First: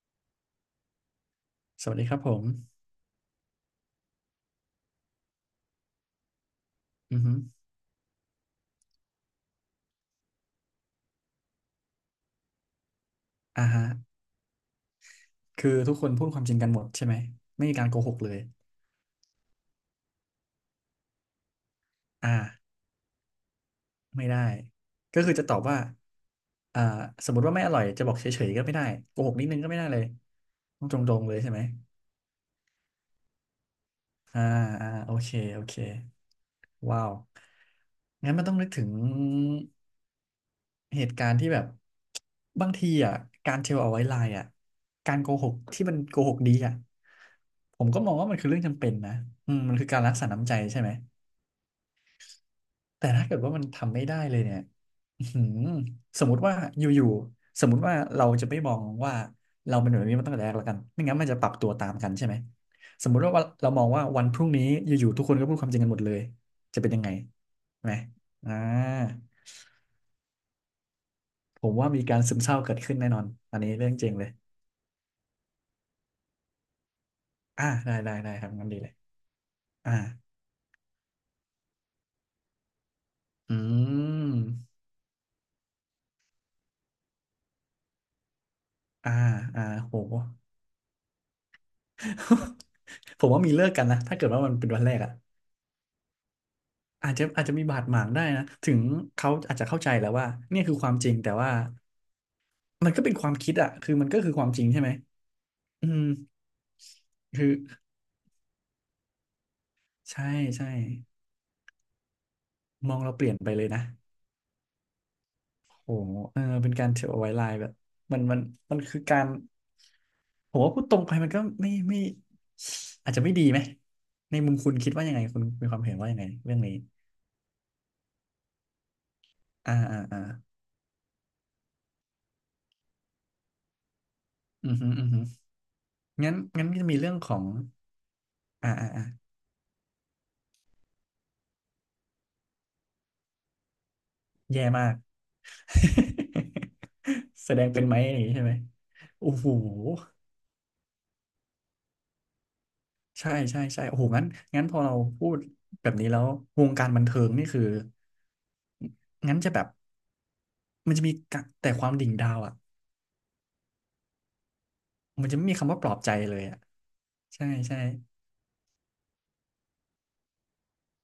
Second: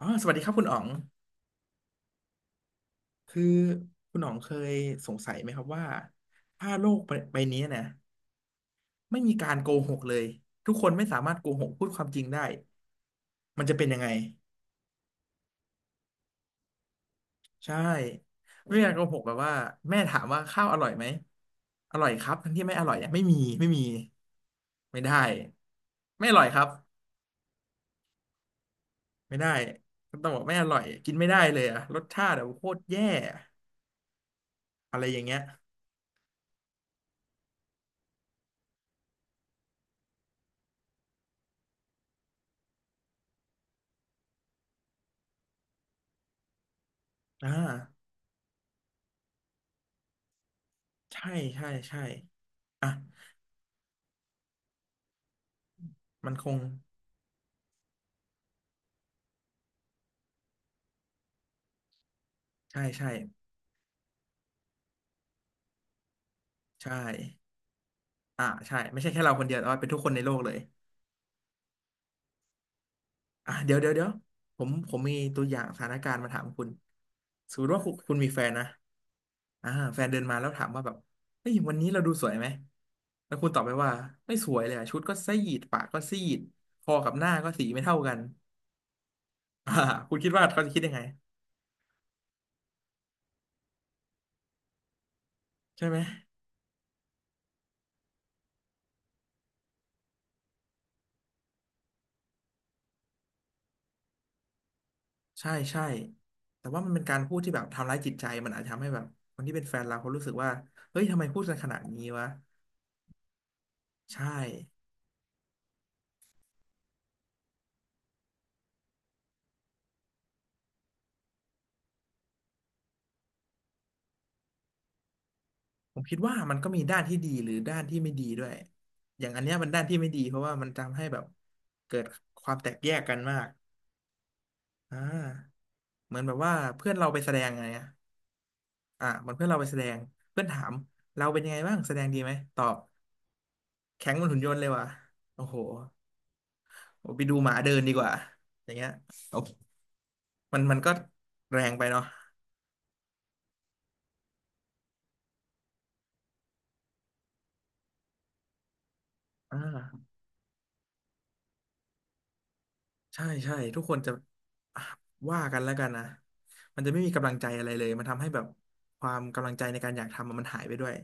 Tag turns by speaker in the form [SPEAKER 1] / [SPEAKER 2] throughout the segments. [SPEAKER 1] อ๋อสวัสดีครับคุณอ๋อง
[SPEAKER 2] สวัสดีครับผม
[SPEAKER 1] คือคุณอ๋องเคยสงสัยไหมครับว่าถ้าโลกใบ
[SPEAKER 2] อือฮึ
[SPEAKER 1] ใบนี้นะไม่มีการโกหกเลยทุกคนไม่สามารถโกหกพูดความจริงได้มั
[SPEAKER 2] อ่า
[SPEAKER 1] นจะ
[SPEAKER 2] ฮะ
[SPEAKER 1] เป็นยังไง
[SPEAKER 2] คือทุกคนพูดความจริงกันหมดใช่ไหม ไม่
[SPEAKER 1] ใช่
[SPEAKER 2] มีการโกหกเลย
[SPEAKER 1] ไม่มีการโกหกแบบว่าแม่ถามว่าข้าวอร่อยไหมอร่อยครั
[SPEAKER 2] อ่า
[SPEAKER 1] บทั้งที่ไม่อร่อยเนี่ยไม่มีไม่มี
[SPEAKER 2] ไม่ได้
[SPEAKER 1] ไม่ได้
[SPEAKER 2] ก็คือจะตอบว่า
[SPEAKER 1] ไม่อร่อยครับ
[SPEAKER 2] อ่าสมมติว่าไม่อร่อยจะบอกเฉยๆก็ไม่ได้ โกหก
[SPEAKER 1] ไม่
[SPEAKER 2] นิ
[SPEAKER 1] ได้
[SPEAKER 2] ดนึงก็ไม่ได้เลย
[SPEAKER 1] ต้องบอกไม่อร่อย
[SPEAKER 2] ต้องต
[SPEAKER 1] กิน
[SPEAKER 2] รง
[SPEAKER 1] ไม่
[SPEAKER 2] ๆเล
[SPEAKER 1] ได้
[SPEAKER 2] ยใช่
[SPEAKER 1] เล
[SPEAKER 2] ไหม
[SPEAKER 1] ยอะรสชาติแบบโคตรแย่
[SPEAKER 2] อ่าอ่า
[SPEAKER 1] อะไร
[SPEAKER 2] โอ
[SPEAKER 1] อย่าง
[SPEAKER 2] เค
[SPEAKER 1] เงี้ย
[SPEAKER 2] โอเค ว้าว งั้นมันต้องนึกถึง เหตุการณ์ที่แบบบางทีอ่ะการเทลเอาไว้ไลน์อ่ะการโกหกที่มันโกหกดีอ่ะ
[SPEAKER 1] อ่า
[SPEAKER 2] ผมก็มองว่ามันคือเรื่องจำเป็นนะอืมมันคือการรักษาน้ำใจใช่ไหม
[SPEAKER 1] ใช่ใช่ใช่อ่ะ
[SPEAKER 2] แต่ถ้าเกิดว่ามันทำไม่ได้เลยเนี่ยอื้อหือสม
[SPEAKER 1] มั
[SPEAKER 2] ม
[SPEAKER 1] น
[SPEAKER 2] ติ
[SPEAKER 1] ค
[SPEAKER 2] ว่า
[SPEAKER 1] ง
[SPEAKER 2] อยู่ๆสมมติว่าเราจะไม่มองว่าเราเป็นแบบนี้มาตั้งแต่แรกแล้วกันไม่งั้นมันจะปรับตัวตามกันใช่ไหม
[SPEAKER 1] ใช่
[SPEAKER 2] ส
[SPEAKER 1] ใช่
[SPEAKER 2] มมุติว่าเรามองว่าวันพรุ่งนี้อยู่ๆทุกคนก็พูดความจริงกันหมดเลยจะเป็น
[SPEAKER 1] ใช่
[SPEAKER 2] ยังไงไหม
[SPEAKER 1] อ่า
[SPEAKER 2] อ่า
[SPEAKER 1] ใช่ไม่ใช่แค่เราคนเดียวแต่ว่าเป็นทุกคนในโลกเลย
[SPEAKER 2] ผมว่ามีการซึมเศร้าเกิดขึ้นแน่นอน
[SPEAKER 1] อ่ะ
[SPEAKER 2] อันนี้
[SPEAKER 1] เดี๋ยว
[SPEAKER 2] เรื่
[SPEAKER 1] เดี๋
[SPEAKER 2] อ
[SPEAKER 1] ยว
[SPEAKER 2] ง
[SPEAKER 1] เดี๋
[SPEAKER 2] จ
[SPEAKER 1] ย
[SPEAKER 2] ริ
[SPEAKER 1] ว
[SPEAKER 2] งเลย
[SPEAKER 1] ผมมีตัวอย่างสถานการณ์มาถามคุณสมม
[SPEAKER 2] อ่า
[SPEAKER 1] ติว่าคุ
[SPEAKER 2] ได้
[SPEAKER 1] ณคุ
[SPEAKER 2] ได้
[SPEAKER 1] ณมี
[SPEAKER 2] ได้
[SPEAKER 1] แฟ
[SPEAKER 2] ครั
[SPEAKER 1] น
[SPEAKER 2] บ
[SPEAKER 1] นะ
[SPEAKER 2] งั้นดีเลย
[SPEAKER 1] อ่า
[SPEAKER 2] อ่า
[SPEAKER 1] แฟนเดินมาแล้วถามว่าแบบเฮ้ยวันนี้เราดูสวยไหมแล้วคุณ
[SPEAKER 2] อื
[SPEAKER 1] ตอบไปว่าไม่สวยเลย
[SPEAKER 2] ม
[SPEAKER 1] อะชุดก็ซีดปากก็ซีดคอกับหน้าก็สีไม่เท่ากัน
[SPEAKER 2] อ่าอ่า
[SPEAKER 1] อ่า
[SPEAKER 2] โห
[SPEAKER 1] คุณคิดว่าเขาจะคิดยังไง
[SPEAKER 2] ผมว่ามีเลิกกันนะถ้าเกิดว่ามันเป็นวันแรกอ่ะ
[SPEAKER 1] ใช่ไหม
[SPEAKER 2] อาจจะมีบาดหมางได้นะถึงเขาอาจจะเข้าใจแล้วว่าเนี่ยคือความจริงแต่ว่ามันก็เป็นความคิดอ่ะคือมันก็คือความจริงใช่ไหม
[SPEAKER 1] ใช่ใช่
[SPEAKER 2] อืม
[SPEAKER 1] แต่ว่ามันเป็นการพูด
[SPEAKER 2] คือ
[SPEAKER 1] ที่แบบทำร้ายจิตใจมันอาจจะทำให้แบบคนที่เป็นแฟนเราเขารู้
[SPEAKER 2] ใช่
[SPEAKER 1] สึกว่า
[SPEAKER 2] ใช่
[SPEAKER 1] เฮ้ยทำไมพูดกันขนาดนี้วะ
[SPEAKER 2] มองเราเปลี่ยนไปเลยนะ
[SPEAKER 1] ใช่
[SPEAKER 2] โอ้โหเออเป็นการเทรดเอาไว้ไลน์แบบมันมันคือการผมว่าพูดตรงไปมันก็ไม่อาจจะไม่ดีไหมในมุมคุณคิดว่ายังไงคุณมีความเห็
[SPEAKER 1] ผ
[SPEAKER 2] น
[SPEAKER 1] ม
[SPEAKER 2] ว่า
[SPEAKER 1] คิ
[SPEAKER 2] ยั
[SPEAKER 1] ด
[SPEAKER 2] งไง
[SPEAKER 1] ว่ามั
[SPEAKER 2] เรื่อ
[SPEAKER 1] น
[SPEAKER 2] ง
[SPEAKER 1] ก็
[SPEAKER 2] นี้
[SPEAKER 1] มีด้านที่ดีหรือด้านที่ไม่ดีด้วย อย่างอันเนี้ยมัน
[SPEAKER 2] อ่า
[SPEAKER 1] ด้านที่
[SPEAKER 2] อ่า
[SPEAKER 1] ไม่
[SPEAKER 2] อ่า
[SPEAKER 1] ดีเพราะว่ามันทำให้แบบเกิดความแตกแยกกันมาก
[SPEAKER 2] อือฮึ
[SPEAKER 1] อ่
[SPEAKER 2] อือฮึ
[SPEAKER 1] าเหมือน
[SPEAKER 2] งั้
[SPEAKER 1] แบ
[SPEAKER 2] น
[SPEAKER 1] บว่า
[SPEAKER 2] งั้นก็จะ
[SPEAKER 1] เพื่อน
[SPEAKER 2] มี
[SPEAKER 1] เรา
[SPEAKER 2] เรื่อง
[SPEAKER 1] ไป
[SPEAKER 2] ข
[SPEAKER 1] แส
[SPEAKER 2] อ
[SPEAKER 1] ด
[SPEAKER 2] ง
[SPEAKER 1] งไงอะ
[SPEAKER 2] อ่าอ่าอ่า
[SPEAKER 1] อ่ะเหมันเพื่อนเราไปแสดงเพื่อนถามเราเป็นยังไงบ้างแสดงดีไหมตอบแข็งเหมันหุ่นยนต์
[SPEAKER 2] แย่
[SPEAKER 1] เลยว่ะ
[SPEAKER 2] มาก
[SPEAKER 1] โอ้โหไปดู ห
[SPEAKER 2] แส
[SPEAKER 1] มา
[SPEAKER 2] ดง
[SPEAKER 1] เดิน
[SPEAKER 2] เป็น
[SPEAKER 1] ดี
[SPEAKER 2] ไหม
[SPEAKER 1] กว่า
[SPEAKER 2] อย่างนี้ใช่ไหม
[SPEAKER 1] อย่างเงี้ย
[SPEAKER 2] โอ้
[SPEAKER 1] โอ้
[SPEAKER 2] โห
[SPEAKER 1] มันก็แรงไปเนาะ
[SPEAKER 2] ใช่ใช่ใช่โอ้โหงั้นงั้นพอเราพูดแบบนี้แล้ววงการบันเทิงนี่คืองั้นจะ
[SPEAKER 1] อ่
[SPEAKER 2] แบบ
[SPEAKER 1] า
[SPEAKER 2] มันจะมีกะแต่ความดิ่งดาวอะ
[SPEAKER 1] ใช่ใช่ทุกคนจะอ่ะ
[SPEAKER 2] มันจะ
[SPEAKER 1] ว่า
[SPEAKER 2] ไม่มี
[SPEAKER 1] กันแล้
[SPEAKER 2] คำ
[SPEAKER 1] ว
[SPEAKER 2] ว่า
[SPEAKER 1] กั
[SPEAKER 2] ปล
[SPEAKER 1] น
[SPEAKER 2] อบ
[SPEAKER 1] นะ
[SPEAKER 2] ใจเลยอ่ะ
[SPEAKER 1] มันจะไม่มีกำลัง
[SPEAKER 2] ใช่
[SPEAKER 1] ใจอะไร
[SPEAKER 2] ใช่
[SPEAKER 1] เลยมันทำให้แบบความกำลังใจในการอยากทำอะมันหายไปด้วย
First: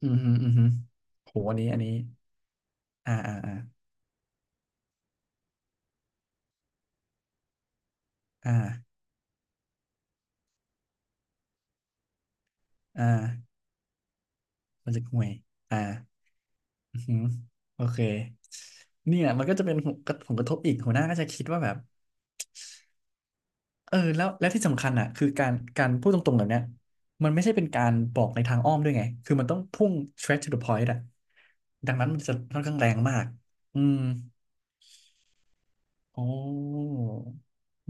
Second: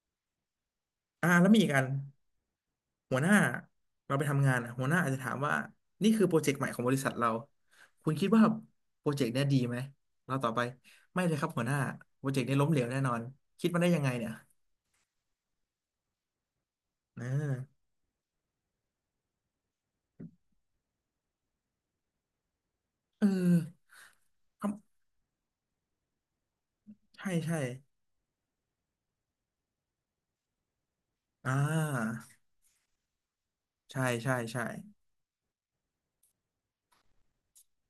[SPEAKER 2] อืมหึออืมฮึ
[SPEAKER 1] อ่า
[SPEAKER 2] โห
[SPEAKER 1] แล้ว
[SPEAKER 2] อัน
[SPEAKER 1] มี
[SPEAKER 2] นี้
[SPEAKER 1] อีก
[SPEAKER 2] อั
[SPEAKER 1] อั
[SPEAKER 2] น
[SPEAKER 1] น
[SPEAKER 2] นี้อ่า
[SPEAKER 1] หัวห
[SPEAKER 2] อ่า
[SPEAKER 1] น้า
[SPEAKER 2] อ่า
[SPEAKER 1] เราไปทำงานอะหัวหน้าอาจจะถามว่านี่คือโปรเจกต์ใหม่ของบริษัทเราคุณคิดว่า
[SPEAKER 2] อ่า
[SPEAKER 1] โปรเจกต์เนี้ยดีไหมเราต่อบไปไม่เลยครับหัวหน้าโปรเจกต์นี้ล้มเหลวแน่
[SPEAKER 2] อ่
[SPEAKER 1] นอน
[SPEAKER 2] า
[SPEAKER 1] คิดมาได้ยังไงเนี่ย
[SPEAKER 2] มันจะห่วยอ่าอือฮึ
[SPEAKER 1] เออ
[SPEAKER 2] โอเคเนี่ยมันก็จะเป็นผลกระผลกระทบอีกหัวหน้าก็จะคิดว่าแบบ
[SPEAKER 1] เออ
[SPEAKER 2] เออแล้วแล้วที่
[SPEAKER 1] ครั
[SPEAKER 2] สำคั
[SPEAKER 1] บ
[SPEAKER 2] ญอ่ะคือการการพูดตรงๆแบบเนี้ย
[SPEAKER 1] ใช่
[SPEAKER 2] มันไม่ใช่
[SPEAKER 1] ใช่
[SPEAKER 2] เป็นการบอกในทางอ้อมด้วยไงคือมันต้องพุ่ง straight to the point อ่ะ
[SPEAKER 1] อ่
[SPEAKER 2] ดังนั้น
[SPEAKER 1] า
[SPEAKER 2] มันจะค่อนข้างแรงมากอืม
[SPEAKER 1] ใช่ใช่ใช่
[SPEAKER 2] อ๋อ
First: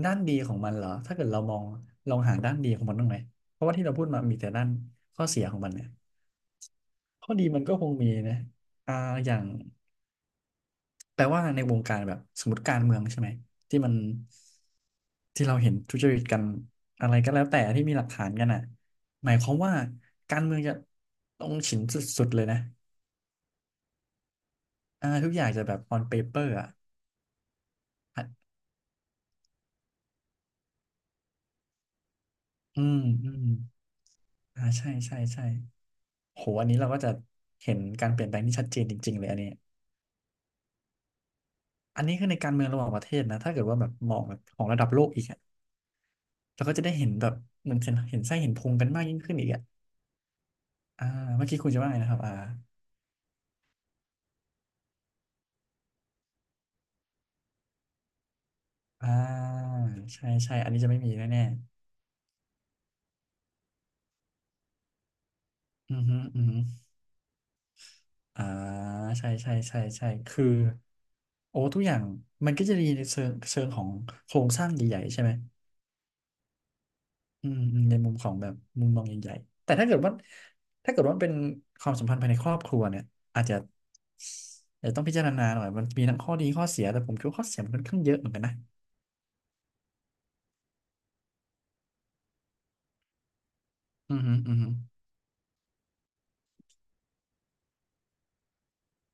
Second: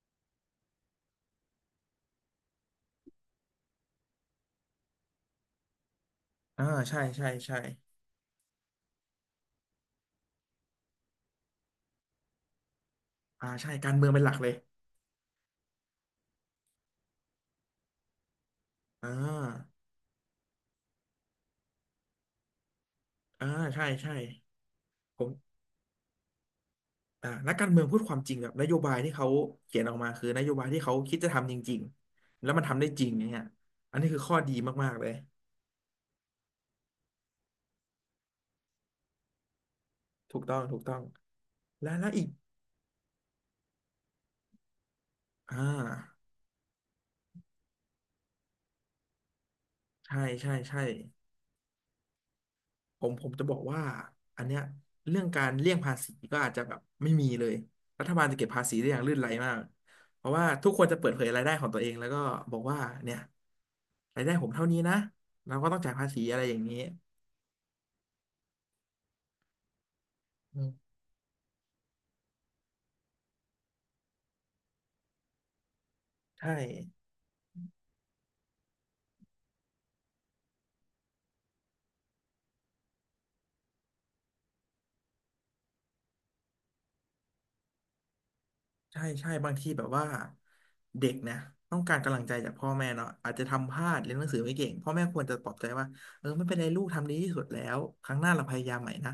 [SPEAKER 2] ด้านดีของมันเหรอถ้าเกิดเรามองลองหาด้านดีของมันบ้างไหมเพราะว่าที่เราพูดมามีแต่ด้านข้อเสียของมันเนี่ย
[SPEAKER 1] อ่าใช่ใช่
[SPEAKER 2] ข้อดี
[SPEAKER 1] ใช่
[SPEAKER 2] มันก็คงมีนะอ่าอย่างแปลว่าในวงการแบบสมมติการเมืองใช่ไหม
[SPEAKER 1] อ่าใช่
[SPEAKER 2] ที่
[SPEAKER 1] กา
[SPEAKER 2] มัน
[SPEAKER 1] รเมืองเป็นหลักเลย
[SPEAKER 2] ที่เราเห็นทุจริตกันอะไรก็แล้วแต่ที่มีหลักฐานกันอ่ะ
[SPEAKER 1] อ่
[SPEAKER 2] หมายความ
[SPEAKER 1] า
[SPEAKER 2] ว่าการเมืองจะต้องฉินสุดๆเลยนะ
[SPEAKER 1] อ่าใช่ใช่
[SPEAKER 2] อ่า
[SPEAKER 1] ผ
[SPEAKER 2] ทุกอย่าง
[SPEAKER 1] ม
[SPEAKER 2] จะแบบ on paper อ่ะ
[SPEAKER 1] อ่านักการเมืองพูดความ
[SPEAKER 2] อ่ะ
[SPEAKER 1] จริงแบบนโยบายที่เขาเขียนออกมาคือนโยบายที่เขาคิดจะทำจริงๆแล้วมันทำ
[SPEAKER 2] อื
[SPEAKER 1] ได้
[SPEAKER 2] ม
[SPEAKER 1] จริงอย่าง
[SPEAKER 2] อื
[SPEAKER 1] เงี้ย
[SPEAKER 2] ม
[SPEAKER 1] อันนี้คือข้อดี
[SPEAKER 2] อ่าใช่
[SPEAKER 1] มากๆเลย
[SPEAKER 2] ใช่ใช่ โหอันนี้เราก็จะเห็นการเปลี่ยนแปลงที่ชัดเจนจริงๆเลยอันนี้
[SPEAKER 1] ถูกต้องถูกต้องและ
[SPEAKER 2] อัน
[SPEAKER 1] และ
[SPEAKER 2] นี้
[SPEAKER 1] อี
[SPEAKER 2] คื
[SPEAKER 1] ก
[SPEAKER 2] อในการเมืองระหว่างประเทศนะ ถ้าเกิดว่าแบบมองแบบของระดับโลกอีกอะ
[SPEAKER 1] อ่า
[SPEAKER 2] เราก็จะได้เห็นแบบเหมือนเห็นไส้เห็นพุงกันมากยิ่งขึ้นอีกอะ
[SPEAKER 1] ใช่ใช่ใช่
[SPEAKER 2] อ่าเมื่อกี้คุณจะว่าไงนะครับอ่า
[SPEAKER 1] ผมจะบอกว่าอันเนี้ยเรื่องการเลี่ยงภาษีก็อาจจะแบบไม่มีเลยรัฐบาลจะเก็บภาษีได้อย่าง
[SPEAKER 2] อ่
[SPEAKER 1] ลื่นไหลมา
[SPEAKER 2] า
[SPEAKER 1] กเพ
[SPEAKER 2] ใช่
[SPEAKER 1] ราะว่า
[SPEAKER 2] ใช่
[SPEAKER 1] ทุ
[SPEAKER 2] อัน
[SPEAKER 1] ก
[SPEAKER 2] นี้
[SPEAKER 1] คน
[SPEAKER 2] จะ
[SPEAKER 1] จะ
[SPEAKER 2] ไม่
[SPEAKER 1] เปิ
[SPEAKER 2] มี
[SPEAKER 1] ดเผยรา
[SPEAKER 2] แน่
[SPEAKER 1] ยได้ของตัวเองแล้วก็บอกว่าเนี่ยรายได้ผมเท่านี้นะเราก็ต้อง
[SPEAKER 2] ๆ
[SPEAKER 1] จ่าย
[SPEAKER 2] อือ
[SPEAKER 1] ภา
[SPEAKER 2] ฮึ
[SPEAKER 1] ษีอะ
[SPEAKER 2] อื
[SPEAKER 1] ไร
[SPEAKER 2] อ
[SPEAKER 1] อ
[SPEAKER 2] ฮึ
[SPEAKER 1] ย่างนี้
[SPEAKER 2] อ่าใช่ใช่ใช่ใช่คือ โอ้ทุกอย่างมันก็จะดีในเชิงของโครงสร้างใหญ่ๆใช่ไหม
[SPEAKER 1] ใช่
[SPEAKER 2] อืมอืมในมุมของแบบมุมมองใหญ่ๆแต่ถ้าเกิดว่ามันเป็นความสัมพันธ์ภายในครอบครัวเนี่ยอาจจะอาจจะต้องพิจารณาหน่อยมันมีทั้งข้อดีข้อเสียแต่ผมคิดว่าข้อเสียมันค่อนข้างเยอะเหมือนกันนะ
[SPEAKER 1] ใช่ใช่บางทีแบบว่าเด็กนะต้องการกำลังใจจากพ่อแม่เนาะอาจจะทำพลาดเรี
[SPEAKER 2] อื
[SPEAKER 1] ยนห
[SPEAKER 2] อ
[SPEAKER 1] นัง
[SPEAKER 2] ฮึ
[SPEAKER 1] สือไม่
[SPEAKER 2] อือ
[SPEAKER 1] เก่
[SPEAKER 2] ฮึ
[SPEAKER 1] งพ่อแม่ควรจะปลอบใจว่าเออไม่เป็นไรลูกทำดีที่สุดแล้วครั้งหน้าเราพยายามใหม่นะ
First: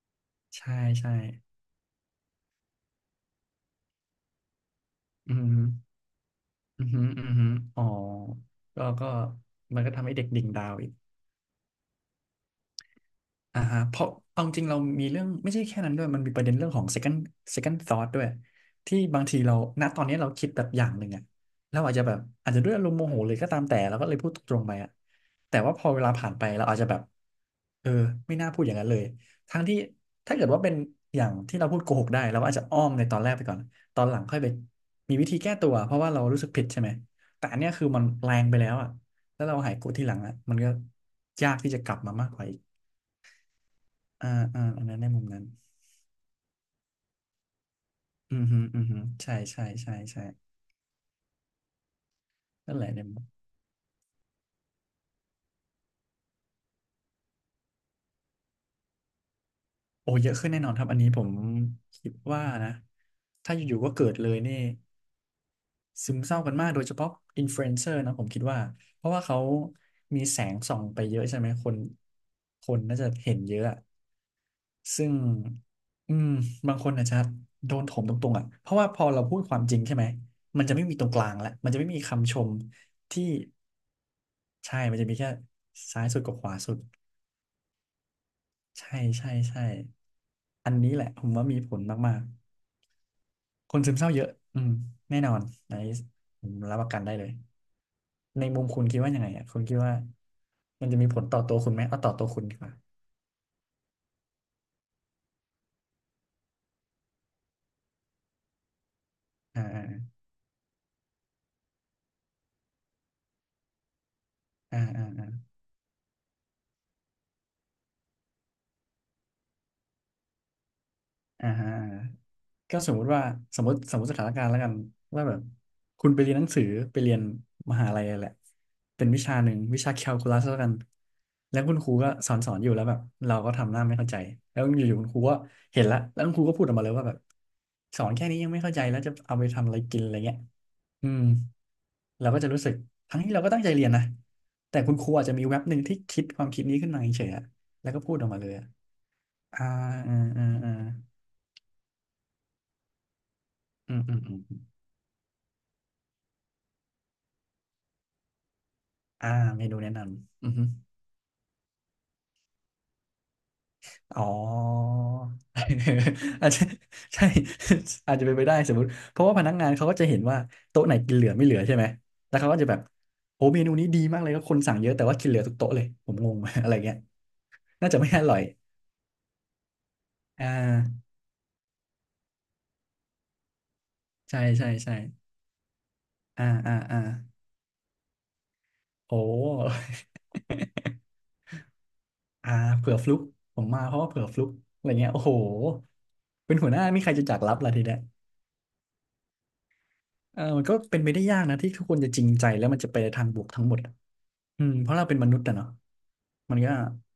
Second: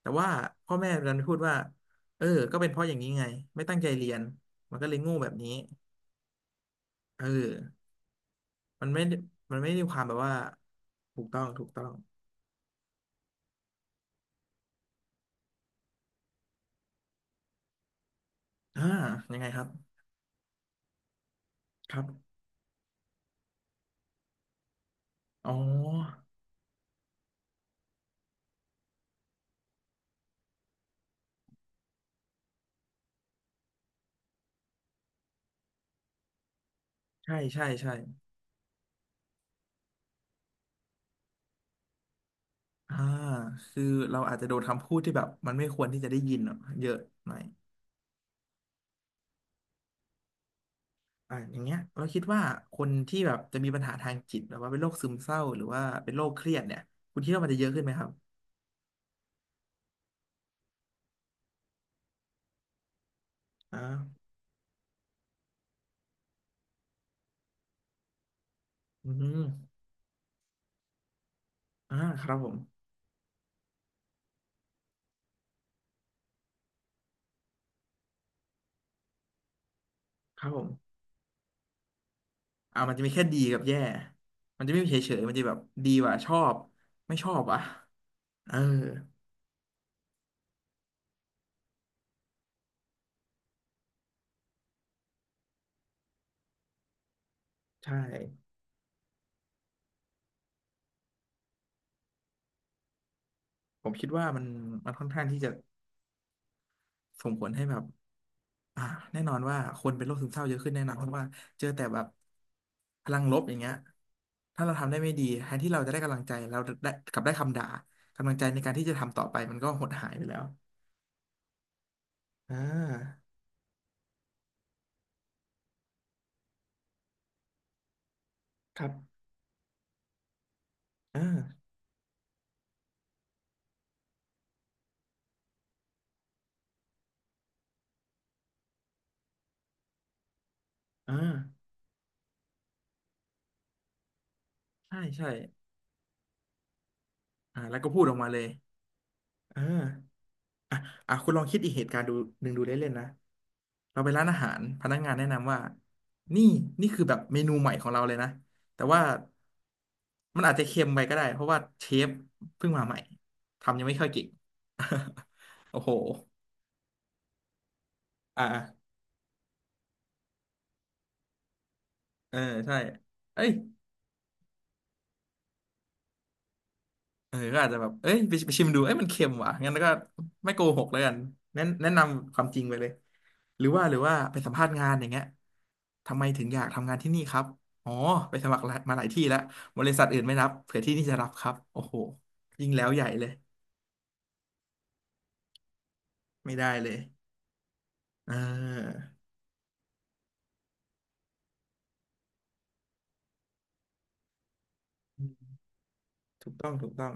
[SPEAKER 1] แต่ว่า
[SPEAKER 2] ใช่
[SPEAKER 1] พ่อแม่
[SPEAKER 2] ใช่
[SPEAKER 1] ดันพูดว่าเออก็เป็นเพราะอย่างนี้ไงไม่ตั้งใจเรียนมันก็เลยโง่แบ
[SPEAKER 2] อื
[SPEAKER 1] บ
[SPEAKER 2] อ
[SPEAKER 1] นี้
[SPEAKER 2] ฮึอือฮึ
[SPEAKER 1] เอ
[SPEAKER 2] อื
[SPEAKER 1] อ
[SPEAKER 2] อฮึอ๋อก็
[SPEAKER 1] มันไม่
[SPEAKER 2] ก็
[SPEAKER 1] มันไม่
[SPEAKER 2] มั
[SPEAKER 1] ได้
[SPEAKER 2] นก็
[SPEAKER 1] ความ
[SPEAKER 2] ทำ
[SPEAKER 1] แบ
[SPEAKER 2] ให้
[SPEAKER 1] บ
[SPEAKER 2] เด็ก
[SPEAKER 1] ว่า
[SPEAKER 2] ดิ่งดาวอีก
[SPEAKER 1] ถูกต้องถูกต้อง
[SPEAKER 2] อ่าฮะเพราะเอาจริงเรามีเรื่องไม่ใช่แค่นั้นด้วยมันมีประเด็นเรื่องของ second second thought ด้วย
[SPEAKER 1] อ่า
[SPEAKER 2] ที่บาง
[SPEAKER 1] ยั
[SPEAKER 2] ที
[SPEAKER 1] งไง
[SPEAKER 2] เรา
[SPEAKER 1] ครับ
[SPEAKER 2] ณตอนนี้เราคิดแบบอย่างหนึ่งอะเรา
[SPEAKER 1] ค
[SPEAKER 2] อาจ
[SPEAKER 1] รั
[SPEAKER 2] จะแบบ
[SPEAKER 1] บ
[SPEAKER 2] อาจจะด้วยอารมณ์โมโหเลยก็ตามแต่เราก็เลยพูดตรงๆไปอะ
[SPEAKER 1] อ๋อ
[SPEAKER 2] แต่ว่าพอเวลาผ่านไปเราอาจจะแบบเออไม่น่าพูดอย่างนั้นเลยทั้งที่ถ้าเกิดว่าเป็นอย่างที่เราพูดโกหกได้เราก็อาจจะอ้อมในตอนแรกไปก่อนตอนหลังค่อยไปมีวิธีแก้ตัวเพราะว่าเรารู้สึกผิดใช่ไหม
[SPEAKER 1] ใช่
[SPEAKER 2] แต่อัน
[SPEAKER 1] ใช่
[SPEAKER 2] เนี้ยคือ
[SPEAKER 1] ใช่
[SPEAKER 2] มันแรงไปแล้วอะแล้วเราหายโกรธทีหลังอะมันก็ยากที่จะกลับมามากกว่าอีก
[SPEAKER 1] อ่าคือเรา
[SPEAKER 2] อ่า
[SPEAKER 1] อาจจะโด
[SPEAKER 2] อ่า
[SPEAKER 1] นคำ
[SPEAKER 2] อัน
[SPEAKER 1] พู
[SPEAKER 2] นั้
[SPEAKER 1] ด
[SPEAKER 2] นใน
[SPEAKER 1] ที่แบ
[SPEAKER 2] มุม
[SPEAKER 1] บ
[SPEAKER 2] นั้น
[SPEAKER 1] มันไม่ควรที่จะได้ยินอะเยอะหน่อย
[SPEAKER 2] อืมฮึอืมฮึใช่ใช่ใช่ใช่
[SPEAKER 1] อ่าอย่างเงี้ยเราคิดว่าค
[SPEAKER 2] นั่นแห
[SPEAKER 1] น
[SPEAKER 2] ละใน
[SPEAKER 1] ที่
[SPEAKER 2] มุม
[SPEAKER 1] แบบจะมีปัญหาทางจิตหรือว่าเป็นโรคซึมเศร้าหรือว่าเป็นโรคเครียดเนี่ยคุณคิดว่ามันจะเยอะขึ้นไหมครับ
[SPEAKER 2] โอ้เยอะขึ้นแน่นอนครับอันนี้ผมคิดว่านะถ้าอ
[SPEAKER 1] อ่
[SPEAKER 2] ยู่ๆก็เกิดเล
[SPEAKER 1] า
[SPEAKER 2] ยนี่ซึมเศร้ากันมากโดยเฉพาะอินฟลูเอนเซอร์นะผมคิดว่าเพ
[SPEAKER 1] อื
[SPEAKER 2] ราะว่า
[SPEAKER 1] ม
[SPEAKER 2] เขามีแสงส่องไปเยอะใช่ไหมคน
[SPEAKER 1] อ่าครับผม
[SPEAKER 2] คนน่าจะเห็นเยอะ ซึ่งอืมบางคนอาจจะโดนถมตรงๆอ่ะเพราะว่าพอเราพูดความจริงใช่ไหม
[SPEAKER 1] ครับผ
[SPEAKER 2] มัน
[SPEAKER 1] ม
[SPEAKER 2] จะไม่มีตรงกลางแล้วมันจะไม่มีคำชม
[SPEAKER 1] อ่ามันจะมีแค่
[SPEAKER 2] ที่
[SPEAKER 1] ดีกับแย่มันจะ
[SPEAKER 2] ใช่
[SPEAKER 1] ไม่มี
[SPEAKER 2] มันจะ
[SPEAKER 1] เฉ
[SPEAKER 2] มี
[SPEAKER 1] ยๆ
[SPEAKER 2] แค่
[SPEAKER 1] มันจะแบบดี
[SPEAKER 2] ซ้าย
[SPEAKER 1] ว่ะ
[SPEAKER 2] สุด
[SPEAKER 1] ช
[SPEAKER 2] กับ
[SPEAKER 1] อ
[SPEAKER 2] ข
[SPEAKER 1] บ
[SPEAKER 2] วาสุด
[SPEAKER 1] ไม่ชอบว่ะเออ
[SPEAKER 2] ใช่ใช่ใช่อันนี้แหละผมว่ามีผลมากๆคนซึมเศร้าเยอะอืมแน่นอนอันนี้ผมรับประกันได้เลย
[SPEAKER 1] ใช่
[SPEAKER 2] ในมุมคุณคิดว่ายังไงอ่ะคุณคิดว่ามันจะมีผลต่อตัวคุณไหมเอาต่อตัวคุณดีกว่า
[SPEAKER 1] ผมคิดว่ามันค่อนข้างที่จะส่งผลให้แบบ อ่าแน่นอนว่า
[SPEAKER 2] อ่า
[SPEAKER 1] ค
[SPEAKER 2] อ่า
[SPEAKER 1] นเป็นโรคซึมเศร้าเยอะขึ้นแน่นอนเพราะว่าเจอแต่แบบพลังลบอย่างเงี้ยถ้าเรา
[SPEAKER 2] อ่า
[SPEAKER 1] ทำได้
[SPEAKER 2] อ่า
[SPEAKER 1] ไม่ดี
[SPEAKER 2] อ่า
[SPEAKER 1] แทนที่เราจะได้กำลังใจเราได้กลับได้คำด่ากำลังใจในการที่จะทำต่อไปมันก็หดหายไปแล้ว
[SPEAKER 2] ฮะ
[SPEAKER 1] อ่
[SPEAKER 2] ก็สมมุติว่า
[SPEAKER 1] า
[SPEAKER 2] สมมติสถานการณ์แล้วกันว่าแบบคุณไปเรียนหนังสือไปเรียนมหาลัยอะไรแหละ
[SPEAKER 1] ครับ
[SPEAKER 2] เป็นวิชาหนึ่งวิชาแคลคูลัสแล้วกันแล้ว
[SPEAKER 1] อ่า
[SPEAKER 2] คุณครูก็สอนอยู่แล้วแบบเราก็ทำหน้าไม่เข้าใจแล้วอยู่ๆคุณครูก็เห็นละแล้วคุณครูก็พูดออกมาเลยว่าแบบสอนแค่นี้ยังไม่เข้าใจแล้วจะเอาไปทำอะไรกินอะไรเงี้ยอื
[SPEAKER 1] อ่
[SPEAKER 2] ม
[SPEAKER 1] า
[SPEAKER 2] เราก็จะรู้สึกทั้งที่เราก็ตั้งใจเรียนนะแต่คุณ
[SPEAKER 1] ใช่
[SPEAKER 2] ครูอา
[SPEAKER 1] ใช่
[SPEAKER 2] จจะมีแว็บหนึ่งที่คิดความคิดนี้ขึ้นมาเฉยๆอะ
[SPEAKER 1] อ่าแล้ว
[SPEAKER 2] แล้
[SPEAKER 1] ก็
[SPEAKER 2] วก็
[SPEAKER 1] พูด
[SPEAKER 2] พู
[SPEAKER 1] ออ
[SPEAKER 2] ด
[SPEAKER 1] ก
[SPEAKER 2] ออ
[SPEAKER 1] มา
[SPEAKER 2] ก
[SPEAKER 1] เล
[SPEAKER 2] มาเล
[SPEAKER 1] ย
[SPEAKER 2] ยอะ
[SPEAKER 1] อ่
[SPEAKER 2] อ่าอื
[SPEAKER 1] า
[SPEAKER 2] มอืมอื
[SPEAKER 1] อ่ะ
[SPEAKER 2] ม
[SPEAKER 1] อ่ะคุณลองคิดอีกเหตุการณ์ดูหนึ่งดูเล่นๆนะ
[SPEAKER 2] อื
[SPEAKER 1] เรา
[SPEAKER 2] ม
[SPEAKER 1] ไป
[SPEAKER 2] อื
[SPEAKER 1] ร้านอาหาร
[SPEAKER 2] ม
[SPEAKER 1] พนักงานแนะนำว่านี่นี่คือแบบเมนูใหม่ของเราเลยนะแต่ว่า
[SPEAKER 2] อ่าเมนูแนะน
[SPEAKER 1] มั
[SPEAKER 2] ำ
[SPEAKER 1] น
[SPEAKER 2] อื
[SPEAKER 1] อา
[SPEAKER 2] อ
[SPEAKER 1] จ
[SPEAKER 2] ฮึ
[SPEAKER 1] จะเค็มไปก็ได้เพราะว่าเชฟเพิ่งมาใหม่ทำยังไม่ค่อย
[SPEAKER 2] อ๋
[SPEAKER 1] เก่
[SPEAKER 2] อ
[SPEAKER 1] ง โอ้โห
[SPEAKER 2] อาจจะใช่ อาจจะเป็นไป
[SPEAKER 1] อ่า
[SPEAKER 2] ได้สมมติเพราะว่าพนักงานเขาก็จะเห็นว่าโต๊ะไหนกินเหลือไม่เหลือใช่ไหม
[SPEAKER 1] เอ
[SPEAKER 2] แล้
[SPEAKER 1] อ
[SPEAKER 2] วเขาก็จะ
[SPEAKER 1] ใช่
[SPEAKER 2] แบบ
[SPEAKER 1] เอ้
[SPEAKER 2] โอ้
[SPEAKER 1] ย
[SPEAKER 2] เมนูนี้ดีมากเลยก็คนสั่งเยอะแต่ว่ากินเหลือทุกโต๊ะเลยผมงง อะไรเงี้ย
[SPEAKER 1] เออก็อาจจะแบ
[SPEAKER 2] น่า
[SPEAKER 1] บ
[SPEAKER 2] จะ
[SPEAKER 1] เอ้
[SPEAKER 2] ไม่
[SPEAKER 1] ย
[SPEAKER 2] อ
[SPEAKER 1] ไป
[SPEAKER 2] ร่อย
[SPEAKER 1] ไปชิมดูเอ้ยมันเค็มว่ะงั้นก็
[SPEAKER 2] อ่
[SPEAKER 1] ไม่โกหกแล้ว
[SPEAKER 2] า
[SPEAKER 1] กันแนะนำความจริงไปเลยหรือว่าไป
[SPEAKER 2] ใช่
[SPEAKER 1] สัมภา
[SPEAKER 2] ใช่
[SPEAKER 1] ษณ์งาน
[SPEAKER 2] ใช่
[SPEAKER 1] อย่างเงี้ยทำไมถึ
[SPEAKER 2] อ่า
[SPEAKER 1] งอยาก
[SPEAKER 2] อ่า
[SPEAKER 1] ทำงาน
[SPEAKER 2] อ่า
[SPEAKER 1] ที่นี่ครับ อ๋อไปสมัครหลายมาหลาย
[SPEAKER 2] โอ้
[SPEAKER 1] ที่แล้วบริษัทอื่นไม่รับเผื่อที่นี่จะรั บครับโอ้โห
[SPEAKER 2] อ่า
[SPEAKER 1] ยิ่งแล้ว
[SPEAKER 2] เผื่อ
[SPEAKER 1] ใหญ่
[SPEAKER 2] ฟลุก
[SPEAKER 1] เลย
[SPEAKER 2] ผมมาเพราะว่าเผื่อฟลุกอะไรเงี้ยโอ้โห
[SPEAKER 1] ไม่
[SPEAKER 2] เป็น
[SPEAKER 1] ได้
[SPEAKER 2] หัวหน้า
[SPEAKER 1] เลย
[SPEAKER 2] มีใครจะจากรับล่ะทีเนี้ย
[SPEAKER 1] เออ
[SPEAKER 2] เออมันก็เป็นไปได้ยากนะที่ทุกคนจะจริงใจแล้วมันจะไปในทางบวกทั้งหมดอะอืมเพราะเราเป็นมนุษย์อะเนาะ
[SPEAKER 1] ถูก
[SPEAKER 2] มัน
[SPEAKER 1] ต้อ
[SPEAKER 2] ก็
[SPEAKER 1] งถูกต้อง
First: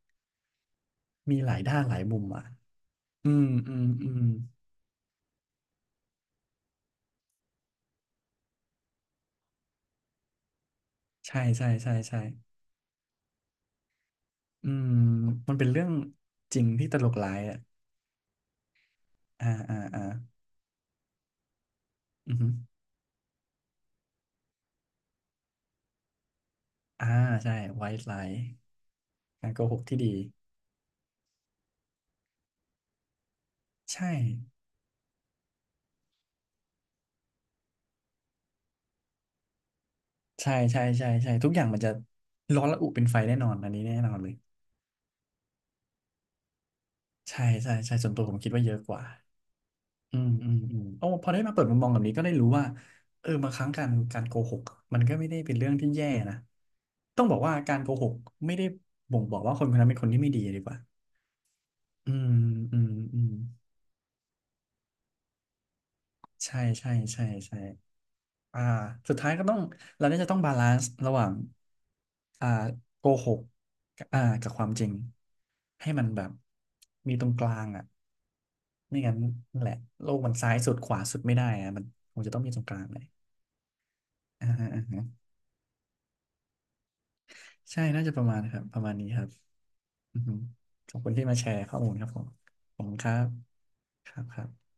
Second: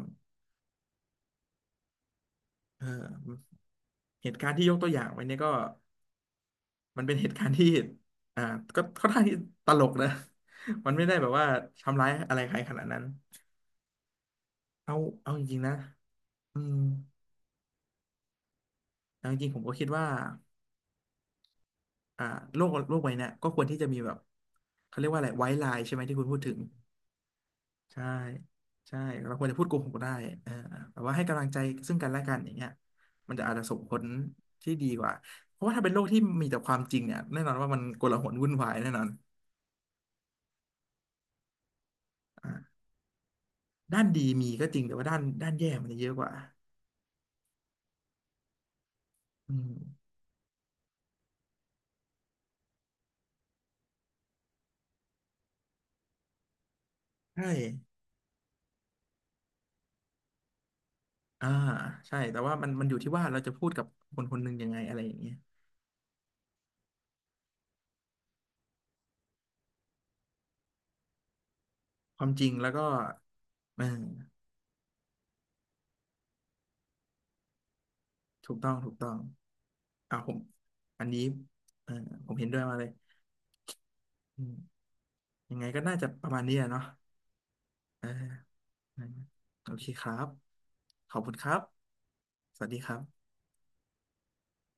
[SPEAKER 2] มีหลายด้านหลายมุมอ่ะ
[SPEAKER 1] เอ
[SPEAKER 2] อืม
[SPEAKER 1] อ
[SPEAKER 2] อืมอืม
[SPEAKER 1] เหตุการณ์ที่ยกตัวอย่างไว้เนี่ยก็มันเป็นเหตุการณ์ที่อ่าก็ค่อนข้างที่ตลกนะ มันไม่ได้แบบ
[SPEAKER 2] ใช่
[SPEAKER 1] ว่า
[SPEAKER 2] ใช่ใช่
[SPEAKER 1] ทำร้าย
[SPEAKER 2] ใช่
[SPEAKER 1] อะไรใครขนาดนั้น
[SPEAKER 2] อืม
[SPEAKER 1] เอาเอาจ
[SPEAKER 2] มัน
[SPEAKER 1] ริง
[SPEAKER 2] เป็
[SPEAKER 1] ๆ
[SPEAKER 2] น
[SPEAKER 1] นะ
[SPEAKER 2] เรื่อง
[SPEAKER 1] อื
[SPEAKER 2] จริง
[SPEAKER 1] ม
[SPEAKER 2] ที่ตลกร้ายอ่ะ
[SPEAKER 1] เอาจ
[SPEAKER 2] อ่า
[SPEAKER 1] ริงๆผมก็
[SPEAKER 2] อ่า
[SPEAKER 1] คิด
[SPEAKER 2] อ่า
[SPEAKER 1] ว่าอ่า
[SPEAKER 2] อือฮึ
[SPEAKER 1] โลกโลกใบเนี้ยก็ควรที่จะมีแบบเขาเรียกว่าอะไรไว้ไลน์ใช่ไหมที่คุณพูดถึง
[SPEAKER 2] อ่าใช่ไว
[SPEAKER 1] ใช่
[SPEAKER 2] ท์ไลน์
[SPEAKER 1] ใช่เราควร
[SPEAKER 2] การ
[SPEAKER 1] จะ
[SPEAKER 2] โก
[SPEAKER 1] พูดโก
[SPEAKER 2] หก
[SPEAKER 1] หก
[SPEAKER 2] ที่
[SPEAKER 1] ได้
[SPEAKER 2] ดี
[SPEAKER 1] เออแต่ว่าให้กำลังใจซึ่งกันและกันอย่างเงี้ยมันจะอาจจะส่งผล
[SPEAKER 2] ใช่
[SPEAKER 1] ที่ดีกว่าเพราะว่าถ้าเป็นโลกที่มีแต่ความจริงเนี่ยแน่นอนว่ามันโกลาหลวุ่นวายแน่นอน
[SPEAKER 2] ใช่ใช่ใช่ใช่ทุกอย่างมันจะร้อน
[SPEAKER 1] อ่า
[SPEAKER 2] ระอุเป็นไฟแน่นอนอันนี้แน่
[SPEAKER 1] ด้าน
[SPEAKER 2] นอน
[SPEAKER 1] ดี
[SPEAKER 2] เลย
[SPEAKER 1] มีก็จริงแต่ว่าด้านแย่มันจะเยอะกว่า
[SPEAKER 2] ใช่ใช่ใช่ส่วนตัวผมคิดว่าเยอะกว่า
[SPEAKER 1] อืม
[SPEAKER 2] อืมอืมอืมโอ้พอได้มาเปิดมุมมองแบบนี้ก็ได้รู้ว่าเออบางครั้งการโกหกมันก็ไม่ได้เป็นเรื่องที่แย่นะต้องบอก
[SPEAKER 1] ใช่
[SPEAKER 2] ว่าการโกหกไม่ได้บ่งบอกว่าคนคนนั้นเป็นคนที่ไม่ดีดีกว่า
[SPEAKER 1] อ่า
[SPEAKER 2] อื
[SPEAKER 1] ใช่
[SPEAKER 2] ม
[SPEAKER 1] แต่ว่ามัน
[SPEAKER 2] อื
[SPEAKER 1] มัน
[SPEAKER 2] ม
[SPEAKER 1] อยู่ที่
[SPEAKER 2] อื
[SPEAKER 1] ว่า
[SPEAKER 2] ม
[SPEAKER 1] เราจะพูดกับคนคนหนึ่งยังไงอะไรอย่างเงี้ย
[SPEAKER 2] ใช่ใช่ใช่ใช่อ่าสุดท้ายก็ต้องเราน่าจะต้องบาลานซ์ระหว่าง
[SPEAKER 1] ความจ
[SPEAKER 2] อ่า
[SPEAKER 1] ริงแล้วก็
[SPEAKER 2] โกหก
[SPEAKER 1] เออ
[SPEAKER 2] กับอ่ากับความจริงให้มันแบบมีตรงกลางอ่ะ
[SPEAKER 1] ถูกต้องถูก
[SPEAKER 2] ไม่
[SPEAKER 1] ต้อ
[SPEAKER 2] งั้
[SPEAKER 1] ง
[SPEAKER 2] นนั่นแหละโล
[SPEAKER 1] อ่า
[SPEAKER 2] ก
[SPEAKER 1] ผ
[SPEAKER 2] มัน
[SPEAKER 1] ม
[SPEAKER 2] ซ้ายสุดขวา
[SPEAKER 1] อัน
[SPEAKER 2] สุ
[SPEAKER 1] นี้
[SPEAKER 2] ดไม่ได้อะมัน
[SPEAKER 1] เออ
[SPEAKER 2] คง
[SPEAKER 1] ผ
[SPEAKER 2] จะ
[SPEAKER 1] ม
[SPEAKER 2] ต้อง
[SPEAKER 1] เห็น
[SPEAKER 2] มี
[SPEAKER 1] ด้ว
[SPEAKER 2] ตร
[SPEAKER 1] ย
[SPEAKER 2] งก
[SPEAKER 1] มา
[SPEAKER 2] ลา
[SPEAKER 1] เล
[SPEAKER 2] ง
[SPEAKER 1] ย
[SPEAKER 2] เลย
[SPEAKER 1] อื
[SPEAKER 2] อ่า
[SPEAKER 1] ม
[SPEAKER 2] ฮะ
[SPEAKER 1] ยังไงก็น่าจะประมาณนี้อะเนาะ
[SPEAKER 2] ใช่น่า
[SPEAKER 1] เออ
[SPEAKER 2] จะประมาณครับประมาณ
[SPEAKER 1] เออ
[SPEAKER 2] นี้ครับ
[SPEAKER 1] โอเคครั
[SPEAKER 2] อือ
[SPEAKER 1] บ
[SPEAKER 2] ฮึขอบคุ
[SPEAKER 1] ข
[SPEAKER 2] ณ
[SPEAKER 1] อบ
[SPEAKER 2] ที่
[SPEAKER 1] คุณ
[SPEAKER 2] มา
[SPEAKER 1] ค
[SPEAKER 2] แช
[SPEAKER 1] รับ
[SPEAKER 2] ร์ข้อมูลครับผม
[SPEAKER 1] สวัส
[SPEAKER 2] ข
[SPEAKER 1] ดี
[SPEAKER 2] อบ
[SPEAKER 1] ค
[SPEAKER 2] คุ
[SPEAKER 1] รั
[SPEAKER 2] ณ
[SPEAKER 1] บ
[SPEAKER 2] ครับครับครับ